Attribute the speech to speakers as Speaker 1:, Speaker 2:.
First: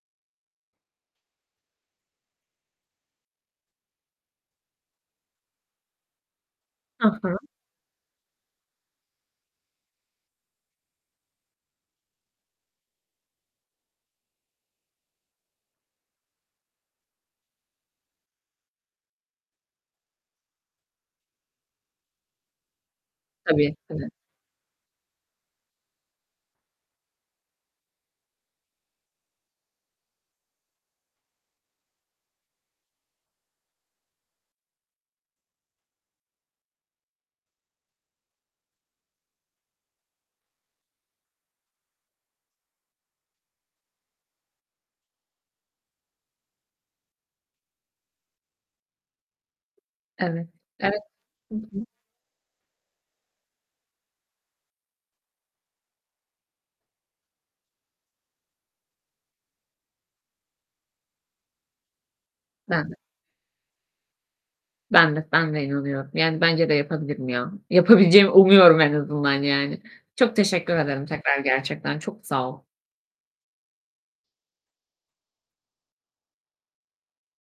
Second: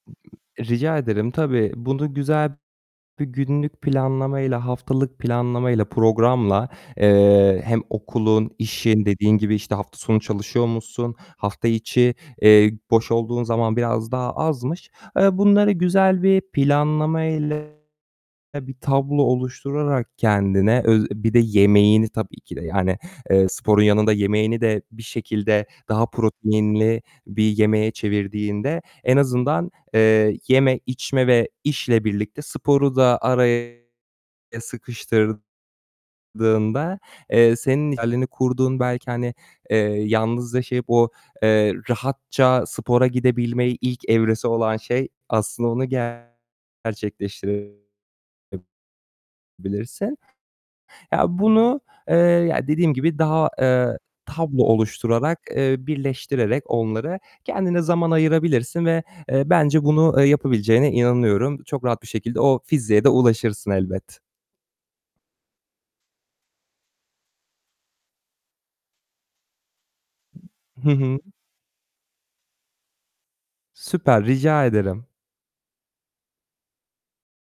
Speaker 1: Rica ederim. Tabii bunu güzel bir günlük planlamayla, haftalık planlamayla, programla,
Speaker 2: Ha ha.
Speaker 1: eee, hem okulun, işin, dediğin gibi, işte, hafta sonu çalışıyor musun? Hafta içi, eee, boş olduğun zaman biraz daha azmış. Eee, bunları güzel bir planlamayla ya bir tablo oluşturarak kendine öz bir de yemeğini tabii ki de yani, eee,
Speaker 2: Tabii.
Speaker 1: sporun
Speaker 2: Hı hı.
Speaker 1: yanında yemeğini de bir şekilde daha proteinli bir yemeğe çevirdiğinde en azından, eee, yeme, içme ve işle birlikte sporu da araya sıkıştırdığında, eee, senin idealini kurduğun belki hani, eee, yalnız yaşayıp o, eee, rahatça spora gidebilme ilk evresi olan şey aslında onu gerçekleştirebilirsin.
Speaker 2: Evet, evet.
Speaker 1: Ya,
Speaker 2: Hı
Speaker 1: bunu,
Speaker 2: hı.
Speaker 1: eee, ya dediğim gibi daha, eee, tablo oluşturarak, eee, birleştirerek onlara kendine zaman ayırabilirsin ve, eee, bence bunu, eee, yapabileceğine inanıyorum. Çok rahat bir şekilde o
Speaker 2: Ben de.
Speaker 1: fiziğe de ulaşırsın elbet.
Speaker 2: Ben de, ben de inanıyorum. Yani, bence de yapabilirim ya. Yapabileceğimi umuyorum en azından yani. Çok teşekkür
Speaker 1: Hı
Speaker 2: ederim
Speaker 1: hı.
Speaker 2: tekrar, gerçekten çok sağ ol.
Speaker 1: Süper. Rica ederim.